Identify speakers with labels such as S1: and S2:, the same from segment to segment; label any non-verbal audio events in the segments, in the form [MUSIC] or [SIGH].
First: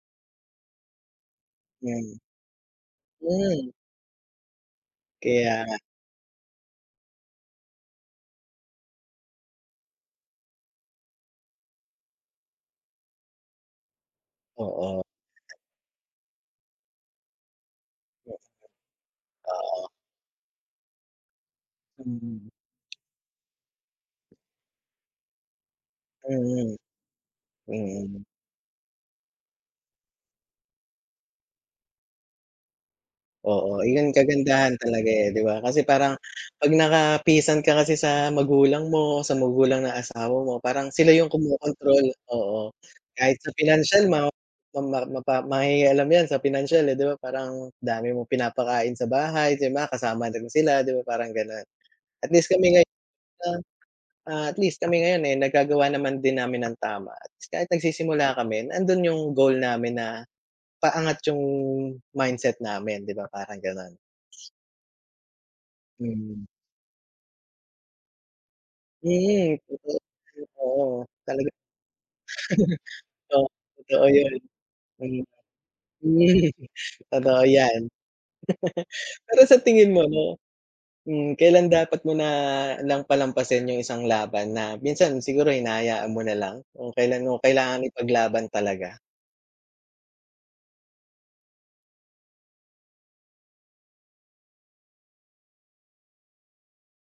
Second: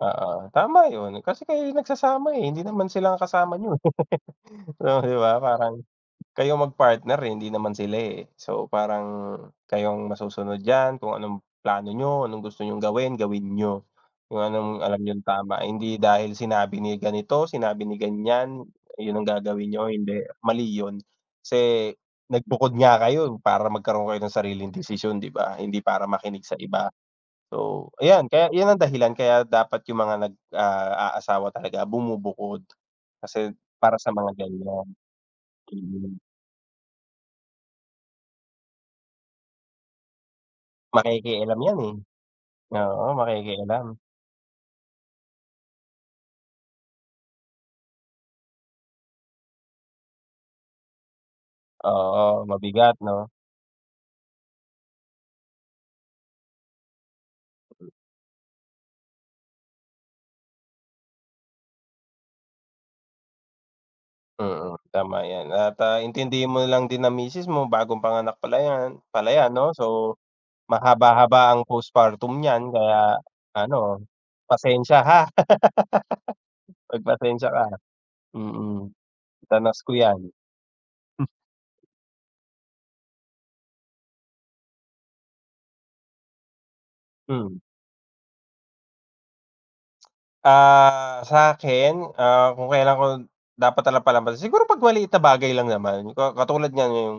S1: Oo, tama yun. Kasi kayo yung
S2: Yay.
S1: nagsasama, eh. Hindi naman sila ang kasama
S2: Mm.
S1: niyo. [LAUGHS] O, 'di ba?
S2: Kaya nga.
S1: Parang kayo ang mag-partner, eh, hindi naman sila, eh. So, parang kayo ang masusunod diyan kung anong plano niyo, anong gusto niyong gawin, gawin niyo. Kung anong alam
S2: Oo.
S1: niyong tama, hindi dahil sinabi ni ganito, sinabi ni
S2: Yes.
S1: ganiyan, yun ang gagawin
S2: Oo.
S1: niyo, hindi. Mali yun. Kasi
S2: Mm.
S1: nagbukod nga kayo para magkaroon kayo ng sariling desisyon, 'di ba? Hindi para makinig sa
S2: Mm.
S1: iba. So,
S2: Mm.
S1: ayan, kaya yun ang dahilan. Kaya dapat yung mga nag ah, aasawa talaga, bumubukod. Kasi yun,
S2: Oo,
S1: para sa
S2: yun
S1: mga
S2: kagandahan
S1: ganiyan.
S2: talaga, eh, 'di ba? Kasi parang
S1: Hmm.
S2: 'pag nakapisan ka kasi sa magulang mo o sa magulang ng asawa mo, parang sila yung
S1: Makikialam 'yan, eh.
S2: kumokontrol, oo.
S1: Oo,
S2: Kahit sa
S1: makikialam.
S2: financial ma ma ma ma mangingialam 'yan sa financial, eh. 'Di ba, parang dami mong pinapakain sa bahay, 'di ba, kasama din sila. 'Di ba parang gano'n. At
S1: Oo,
S2: least kami ngayon,
S1: mabigat 'no.
S2: ah, at least kami ngayon, eh, nagagawa naman din namin ng tama at kahit nagsisimula kami, nandun yung goal namin na paangat yung mindset namin, 'di ba, parang gano'n.
S1: Mm, tama 'yan at, ah,
S2: Mm.
S1: intindihin mo na lang din ang misis mo, bagong panganak pala 'yan pala 'yan
S2: Mm.
S1: 'no.
S2: Kasi
S1: So,
S2: ay, oo.
S1: mahaba-haba
S2: Talaga
S1: ang postpartum niyan
S2: [CHUCKLES]
S1: kaya
S2: Oo,
S1: ano,
S2: totoo yun.
S1: pasensiya, ha.
S2: Hmm. [CHUCKLES]
S1: [LAUGHS]
S2: Totoo
S1: Magpasensiya ka,
S2: 'yan.
S1: mm.
S2: [CHUCKLES] Pero sa
S1: Danas
S2: tingin
S1: ko
S2: mo
S1: 'yan.
S2: 'no,
S1: Hmm.
S2: hmm, kailan dapat mo na lang palampasin yung isang laban na minsan siguro hinahayaan mo na lang, kung kailan
S1: Hmm.
S2: kailangan ipaglaban talaga?
S1: Ah, sa'kin, ah, kung kailan ko dapat na lang palampasin? Siguro, 'pag maliit na bagay lang naman. Ka katulad niyan, yung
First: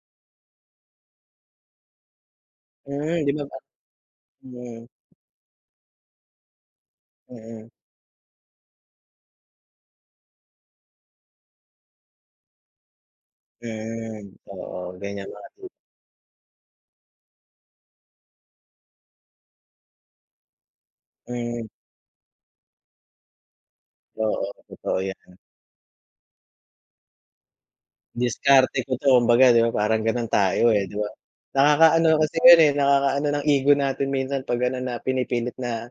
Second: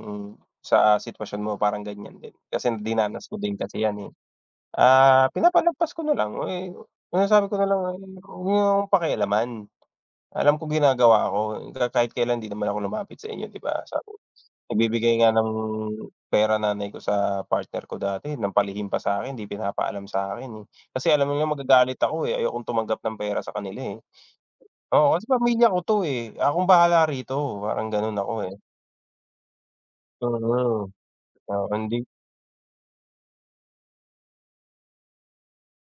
S1: sa sitwasyon mo, parang ganiyan din. Kasi
S2: Hmm, 'di
S1: dinanas ko
S2: ba,
S1: din
S2: pa
S1: kasi 'yan, eh.
S2: Mm.
S1: Ah, pinapalagpas ko na lang. Eh, oo, sinasabi ko na
S2: Mm.
S1: lang ay, "'Wag niyo akong pakialaman. Alam ko ginagawa ko. Ka kahit kailan hindi naman ako lumapit sa inyo, 'di ba?" Sa u
S2: Mm, oo,
S1: nagbibigay nga
S2: ganiyan
S1: ng
S2: lagi.
S1: pera nanay ko sa partner ko dati ng palihim pa sa'kin, hindi pinapaalam sa'kin, eh. Kasi alam nila
S2: Mm.
S1: magagalit ako, eh, ayokong tumanggap ng pera sa kanila, eh.
S2: Oo, totoo
S1: Oo, kasi
S2: 'yan.
S1: pamilya ko 'to, eh. Akong bahala rito, parang ganun ako, eh.
S2: Diskarte ko 'to, kumbaga 'di ba parang ganun tayo, eh,
S1: Solo.
S2: 'di ba?
S1: O, Hindi
S2: Nakaka-ano lang kasi yun, eh, nakaka-ano ng ego natin minsan 'pag ano, na pinipilit na,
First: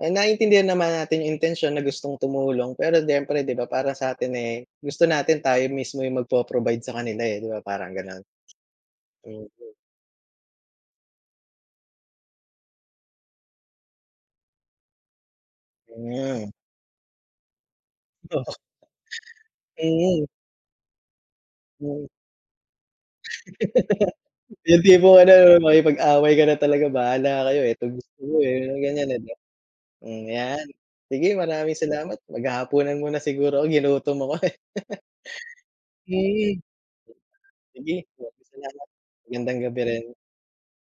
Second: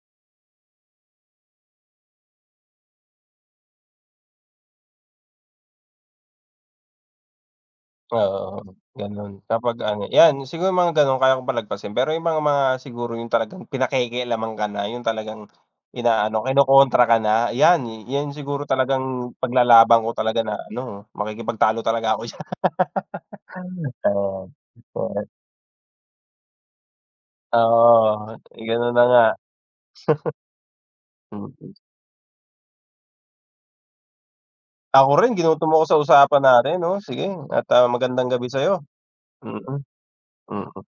S2: eh, naiintindihan naman natin yung intensiyon na gustong tumulong pero siyempre 'di ba parang sa'tin, eh, gusto natin tayo mismo yung magpo-provide sa kanila, eh, 'di ba parang gano'n?
S1: Oo, ganun.
S2: Thank you.
S1: Kapag ano, 'yan, siguro mga gano'n kaya kong palagpasin. Pero yung mga mga siguro yung talagang pinapakialaman ka na, yung talagang
S2: Yun nga,
S1: inaano,
S2: eh.
S1: kinokontra ka na. 'Yan, 'yan
S2: Oo.
S1: siguro talagang paglalaban ko
S2: Oo.
S1: talaga na ano, makikipagtalo
S2: Mm.
S1: talaga ako diyan. [LAUGHS] Oo,
S2: [LAUGHS] Yung tipong
S1: bakit.
S2: ano 'no, makikipag-away ka na talaga, bahala kayo, eh. Etong gusto
S1: Oo.
S2: niyo, eh.
S1: Eh,
S2: Yung
S1: ganun na
S2: ganiyan, eh,
S1: nga.
S2: di ba? Hmm, 'yan. Sige,
S1: [CHUCKLES] Mm.
S2: maraming salamat. Maghahapunan muna siguro ako, ginutom ako, eh.
S1: Ako rin ginutom mo ako
S2: [LAUGHS]
S1: sa usapan
S2: Mm.
S1: natin. Oo, sige at, ah,
S2: Sige.
S1: magandang
S2: Maraming
S1: gabi sa'yo,
S2: salamat. Magandang
S1: mm.
S2: gabi rin.
S1: Mm.